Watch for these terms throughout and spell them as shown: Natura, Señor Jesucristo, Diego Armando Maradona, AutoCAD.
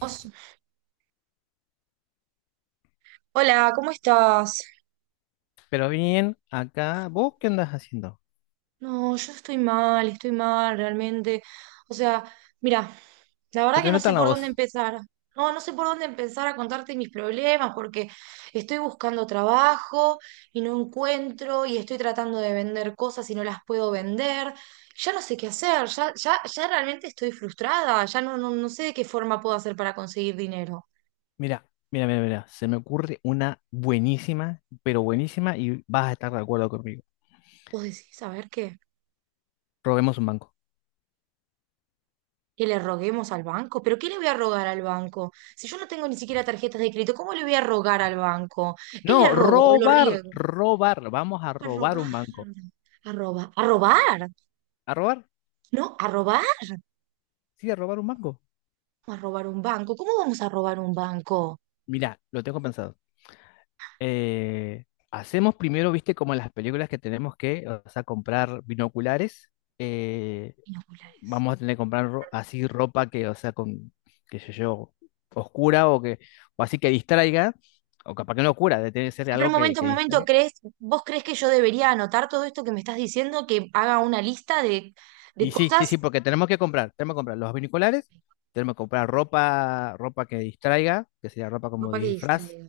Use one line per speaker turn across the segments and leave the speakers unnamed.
Vos. Hola, ¿cómo estás?
Pero bien, acá, ¿vos qué andas haciendo?
No, yo estoy mal realmente. O sea, mira, la
Se
verdad que
te
no
nota
sé
en la
por
voz.
dónde empezar. No, no sé por dónde empezar a contarte mis problemas porque estoy buscando trabajo y no encuentro y estoy tratando de vender cosas y no las puedo vender. Ya no sé qué hacer, ya, ya, ya realmente estoy frustrada, ya no, no, no sé de qué forma puedo hacer para conseguir dinero.
Mira, mira, mira, mira. Se me ocurre una buenísima, pero buenísima, y vas a estar de acuerdo conmigo.
¿Vos decís, a ver qué?
Robemos un banco.
Que le roguemos al banco. ¿Pero qué le voy a rogar al banco? Si yo no tengo ni siquiera tarjetas de crédito, ¿cómo le voy a rogar al banco? ¿Qué le
No,
rogo o lo
robar,
riego?
robar. Vamos a
A
robar un
robar,
banco.
a robar, a robar,
¿A robar?
¿no?
Sí, a robar un banco.
A robar un banco. ¿Cómo vamos a robar un banco?
Mira, lo tengo pensado. Eh, Hacemos primero, viste, como en las películas que tenemos que, o sea, comprar binoculares. eh,
Binoculares.
Vamos a tener que comprar así ropa que, o sea, con, qué sé yo, oscura o que, o así que distraiga, o capaz que no oscura, debe tener que ser
A ver,
algo que
un momento,
distraiga.
¿vos crees que yo debería anotar todo esto que me estás diciendo, que haga una lista de
Y sí, sí, sí,
cosas?
porque tenemos que comprar los binoculares, tenemos que comprar ropa, ropa que distraiga, que sería ropa como
Ropa que
disfraz,
distraiga.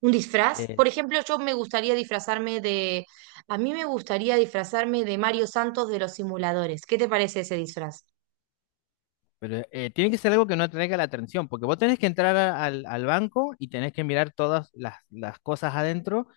Un disfraz.
eh,
Por ejemplo, yo me gustaría disfrazarme de... A mí me gustaría disfrazarme de Mario Santos de los simuladores. ¿Qué te parece ese disfraz?
pero tiene que ser algo que no atraiga la atención, porque vos tenés que entrar al banco y tenés que mirar todas las cosas adentro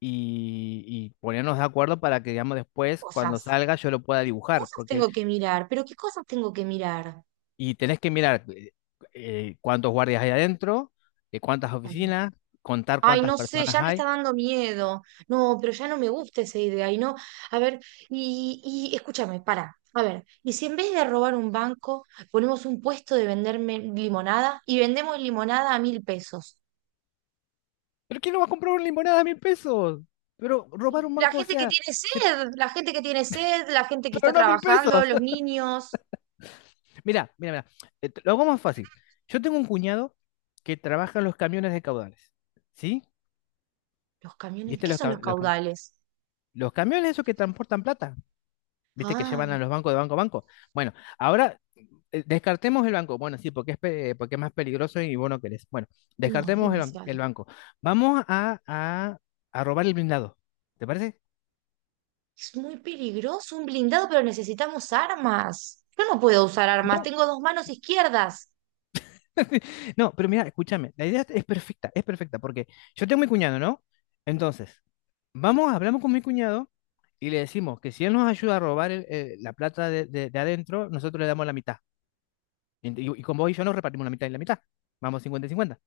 y ponernos de acuerdo para que, digamos, después, cuando
Cosas.
salga, yo lo pueda dibujar.
Cosas
porque
tengo que mirar, pero ¿qué cosas tengo que mirar?
y tenés que mirar cuántos guardias hay adentro, cuántas
A ver.
oficinas, contar
Ay,
cuántas
no sé,
personas
ya me está
hay.
dando miedo. No, pero ya no me gusta esa idea. Y no, a ver, y escúchame, para. A ver, ¿y si en vez de robar un banco, ponemos un puesto de venderme limonada y vendemos limonada a mil pesos?
¿Pero quién no va a comprar una limonada a mil pesos? Pero robar un
La
banco, o
gente que
sea,
tiene
se-
sed, la gente que tiene sed, la gente que
pero
está
no a mil
trabajando,
pesos.
los niños,
Mira, mira, mira. Lo hago más fácil. Yo tengo un cuñado que trabaja en los camiones de caudales. ¿Sí?
los camiones.
¿Viste
¿Qué son los caudales?
los camiones esos que transportan plata? Viste que llevan
Ah,
a los bancos de banco a banco. Bueno, ahora descartemos el banco. Bueno, sí, porque porque es más peligroso y vos no querés. Bueno,
no, es
descartemos
demasiado.
el banco. Vamos a robar el blindado. ¿Te parece?
Es muy peligroso un blindado, pero necesitamos armas. Yo no puedo usar armas,
No,
tengo dos manos izquierdas.
no, pero mira, escúchame. La idea es perfecta, porque yo tengo mi cuñado, ¿no? Entonces, vamos, hablamos con mi cuñado y le decimos que si él nos ayuda a robar la plata de adentro, nosotros le damos la mitad. Y con vos y yo nos repartimos la mitad y la mitad. Vamos cincuenta y 50.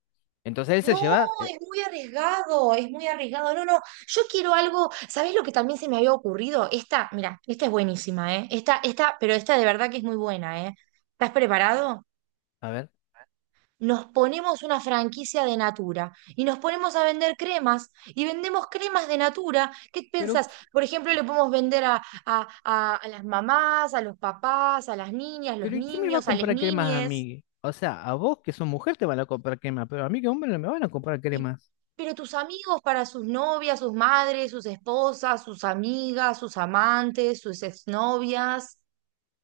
Entonces él se
No,
lleva, eh,
es muy arriesgado, es muy arriesgado. No, no, yo quiero algo. ¿Sabés lo que también se me había ocurrido? Esta, mira, esta es buenísima, ¿eh? Esta, pero esta de verdad que es muy buena, ¿eh? ¿Estás preparado?
A ver,
Nos ponemos una franquicia de Natura y nos ponemos a vender cremas y vendemos cremas de Natura. ¿Qué
pero,
pensás? Por ejemplo, le podemos vender a las mamás, a los papás, a las niñas, los
pero ¿y quién me va a
niños, a las
comprar cremas a
niñes.
mí? O sea, a vos que sos mujer te van a comprar cremas, pero a mí que hombre no me van a comprar
Y,
cremas.
pero tus amigos para sus novias, sus madres, sus esposas, sus amigas, sus amantes, sus exnovias.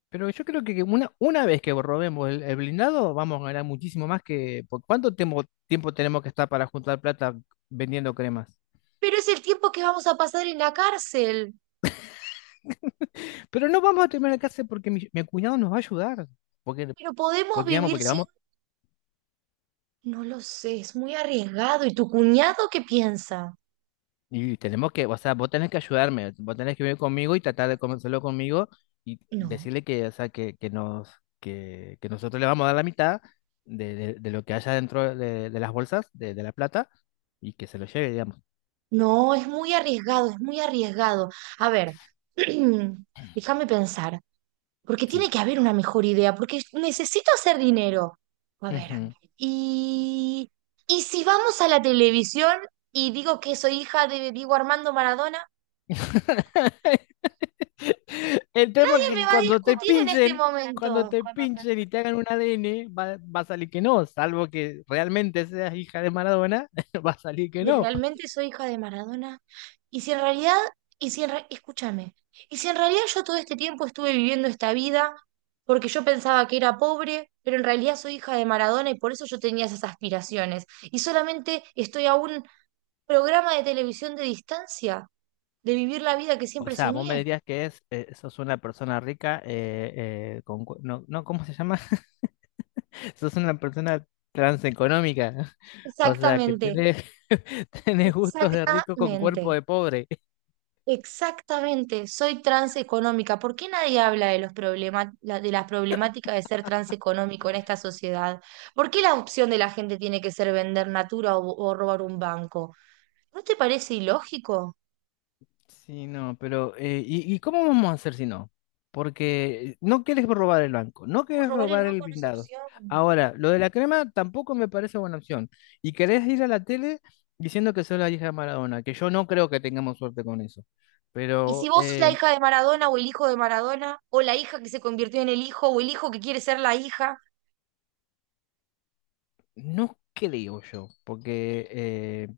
Pero yo creo que una vez que robemos el blindado, vamos a ganar muchísimo más que... ¿Por cuánto tiempo tenemos que estar para juntar plata vendiendo cremas?
Pero es el tiempo que vamos a pasar en la cárcel.
Pero no vamos a terminar la casa porque mi cuñado nos va a ayudar. Porque,
Pero podemos
porque, vamos,
vivir
porque le
sin...
vamos.
No lo sé, es muy arriesgado. ¿Y tu cuñado qué piensa?
Y tenemos que, o sea, vos tenés que ayudarme, vos tenés que venir conmigo y tratar de convencerlo conmigo y
No,
decirle que, o sea, que nosotros le vamos a dar la mitad de lo que haya dentro de las bolsas, de la plata, y que se lo lleve, digamos.
no, es muy arriesgado, es muy arriesgado. A ver, déjame pensar, porque
Sí.
tiene que haber una mejor idea, porque necesito hacer dinero. A ver,
Ujú.
y, y si vamos a la televisión y digo que soy hija de Diego Armando Maradona,
El tema es
nadie me
que
va a discutir en este
cuando
momento.
te pinchen y te hagan un ADN, va a salir que no, salvo que realmente seas hija de Maradona. Va a salir que
Si
no.
realmente soy hija de Maradona, y si en realidad, y si en re- escúchame, y si en realidad yo todo este tiempo estuve viviendo esta vida porque yo pensaba que era pobre, pero en realidad soy hija de Maradona y por eso yo tenía esas aspiraciones, y solamente estoy a un programa de televisión de distancia de vivir la vida que
O
siempre
sea,
soñé.
vos me dirías que sos una persona rica, no, no, ¿cómo se llama? Sos una persona transeconómica. O sea, que
Exactamente,
tenés, tenés gustos de rico con cuerpo
exactamente.
de pobre.
Exactamente, soy transeconómica. ¿Por qué nadie habla de los problema- la- de las problemáticas de ser transeconómico en esta sociedad? ¿Por qué la opción de la gente tiene que ser vender Natura o robar un banco? ¿No te parece ilógico?
Sí, no, pero y cómo vamos a hacer si no? Porque no quieres robar el banco, no
No,
quieres
robar el
robar el
banco no es
blindado.
opción.
Ahora, lo de la crema tampoco me parece buena opción. Y querés ir a la tele diciendo que sos la hija de Maradona, que yo no creo que tengamos suerte con eso.
Y
Pero,
si vos sos la
eh,
hija de Maradona o el hijo de Maradona, o la hija que se convirtió en el hijo, o el hijo que quiere ser la hija,
No creo yo, porque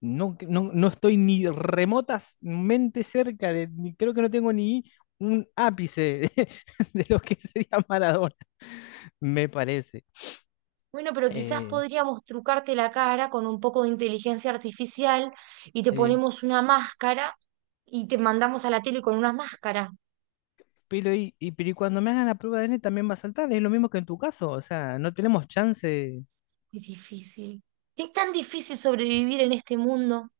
no, no, no estoy ni remotamente cerca de, ni, creo que no tengo ni un ápice de, de lo que sería Maradona, me parece.
bueno, pero quizás
Eh,
podríamos trucarte la cara con un poco de inteligencia artificial y te
sí.
ponemos una máscara y te mandamos a la tele con una máscara.
Pero y cuando me hagan la prueba de ADN también va a saltar, es lo mismo que en tu caso, o sea, no tenemos chance.
Es difícil. Es tan difícil sobrevivir en este mundo.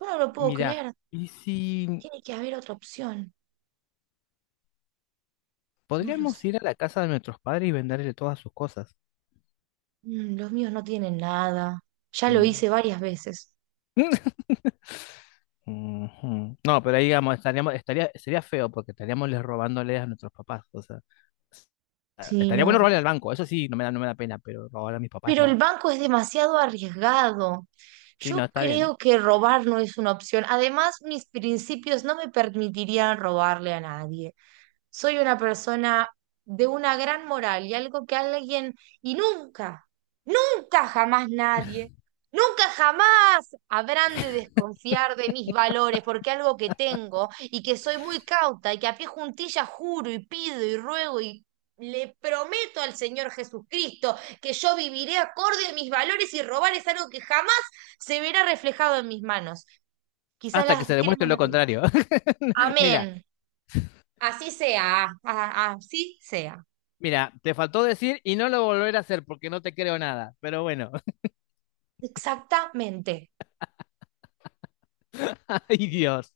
Yo no lo puedo
Mirá,
creer.
¿y si
Tiene que haber otra opción. No lo
podríamos
sé.
ir a la casa de nuestros padres y venderle todas sus cosas?
Mm, los míos no tienen nada. Ya lo
Mm.
hice varias veces.
Ujú. No, pero ahí digamos, sería feo porque estaríamos les robándole a nuestros papás. O sea,
Sí,
estaría bueno
no.
robarle al banco, eso sí, no me da pena, pero robarle a mis papás
Pero el
no.
banco es demasiado arriesgado.
Sí, no,
Yo
está bien.
creo que robar no es una opción. Además, mis principios no me permitirían robarle a nadie. Soy una persona de una gran moral y algo que alguien, y nunca, nunca jamás nadie, nunca jamás habrán de desconfiar de mis valores porque algo que tengo y que soy muy cauta y que a pie juntillas juro y pido y ruego y le prometo al Señor Jesucristo que yo viviré acorde a mis valores y robar es algo que jamás se verá reflejado en mis manos. Quizás
Hasta que
las
se demuestre
queremos
lo
natural.
contrario. Mira,
Amén. Así sea. Ah, ah, así sea.
mira, te faltó decir y no lo volveré a hacer porque no te creo nada. Pero bueno,
Exactamente.
ay Dios.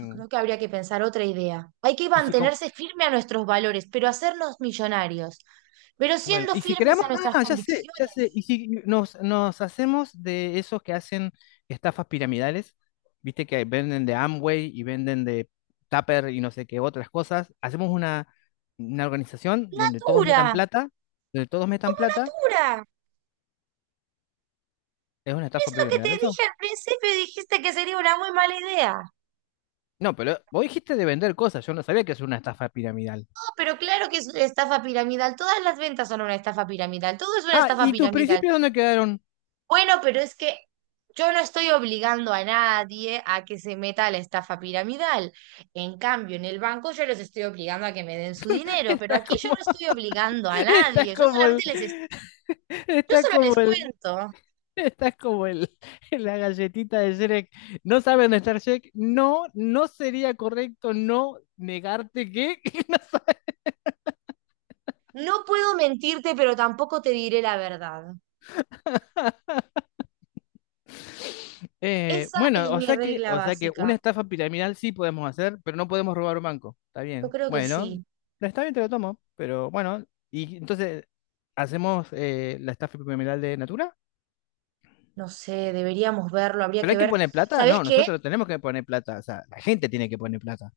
Yo creo que habría que pensar otra idea. Hay que
y si com
mantenerse firme a nuestros valores, pero hacernos millonarios. Pero
Bueno,
siendo
y si
firmes
creamos,
a nuestras
ah, ya sé,
convicciones.
y si nos hacemos de esos que hacen estafas piramidales, viste que venden de Amway y venden de Tupper y no sé qué otras cosas, hacemos una organización
Natura,
donde todos metan
como
plata,
Natura.
es una
Es
estafa
lo que
piramidal
te
eso.
dije al principio y dijiste que sería una muy mala idea.
No, pero vos dijiste de vender cosas, yo no sabía que es una estafa piramidal.
Pero claro que es una estafa piramidal. Todas las ventas son una estafa piramidal. Todo es una
Ah,
estafa
¿y tus
piramidal.
principios dónde quedaron?
Bueno, pero es que yo no estoy obligando a nadie a que se meta a la estafa piramidal. En cambio, en el banco yo los estoy obligando a que me den su dinero, pero
Estás
aquí yo no
como,
estoy obligando a
estás
nadie.
como el,
Yo
estás
solo
como
les
el
cuento.
Estás como el, la galletita de Shrek. No sabe dónde está Shrek. No, no sería correcto no negarte que, que no sabe.
No puedo mentirte, pero tampoco te diré la verdad. Esa
Bueno,
es
o
mi
sea que,
regla
una
básica.
estafa piramidal sí podemos hacer, pero no podemos robar un banco. Está
Yo
bien.
creo que
Bueno,
sí.
no está bien, te lo tomo. Pero bueno, y entonces, ¿hacemos la estafa piramidal de Natura?
No sé, deberíamos verlo, habría
¿Pero
que
hay que
ver.
poner plata?
¿Sabes
No,
qué?
nosotros tenemos que poner plata. O sea, la gente tiene que poner plata.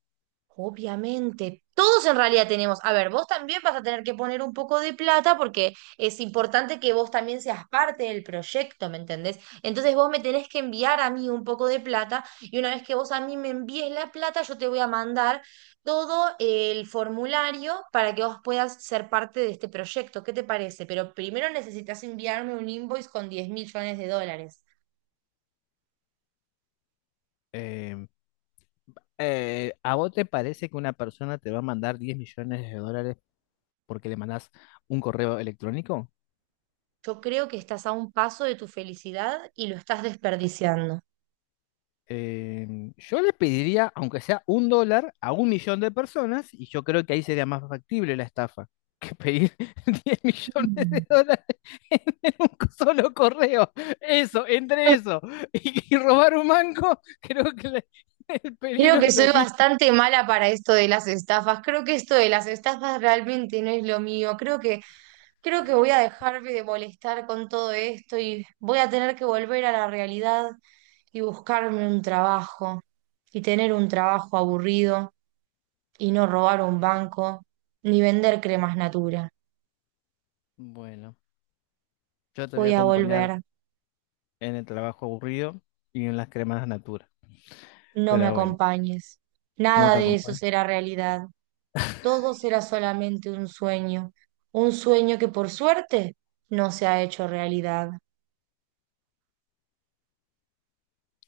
Obviamente, todos en realidad tenemos. A ver, vos también vas a tener que poner un poco de plata porque es importante que vos también seas parte del proyecto, ¿me entendés? Entonces vos me tenés que enviar a mí un poco de plata y una vez que vos a mí me envíes la plata, yo te voy a mandar todo el formulario para que vos puedas ser parte de este proyecto. ¿Qué te parece? Pero primero necesitas enviarme un invoice con 10 millones de dólares.
Eh, ¿a vos te parece que una persona te va a mandar 10 millones de dólares porque le mandás un correo electrónico?
Yo creo que estás a un paso de tu felicidad y lo estás desperdiciando.
Eh, yo le pediría, aunque sea un dólar, a un millón de personas, y yo creo que ahí sería más factible la estafa que pedir diez millones de
Mm.
dólares en un solo correo. Eso, entre eso y robar un banco, creo que el
Creo
peligro
que
es lo
soy
mismo.
bastante mala para esto de las estafas. Creo que esto de las estafas realmente no es lo mío. Creo que voy a dejarme de molestar con todo esto y voy a tener que volver a la realidad y buscarme un trabajo y tener un trabajo aburrido y no robar un banco ni vender cremas Natura.
Bueno, yo te voy a
Voy a
acompañar
volver,
en el trabajo aburrido y en las cremas de Natura.
no me
Pero bueno.
acompañes.
No
Nada
te
de eso
acompaño.
será realidad. Todos era solamente un sueño que por suerte no se ha hecho realidad.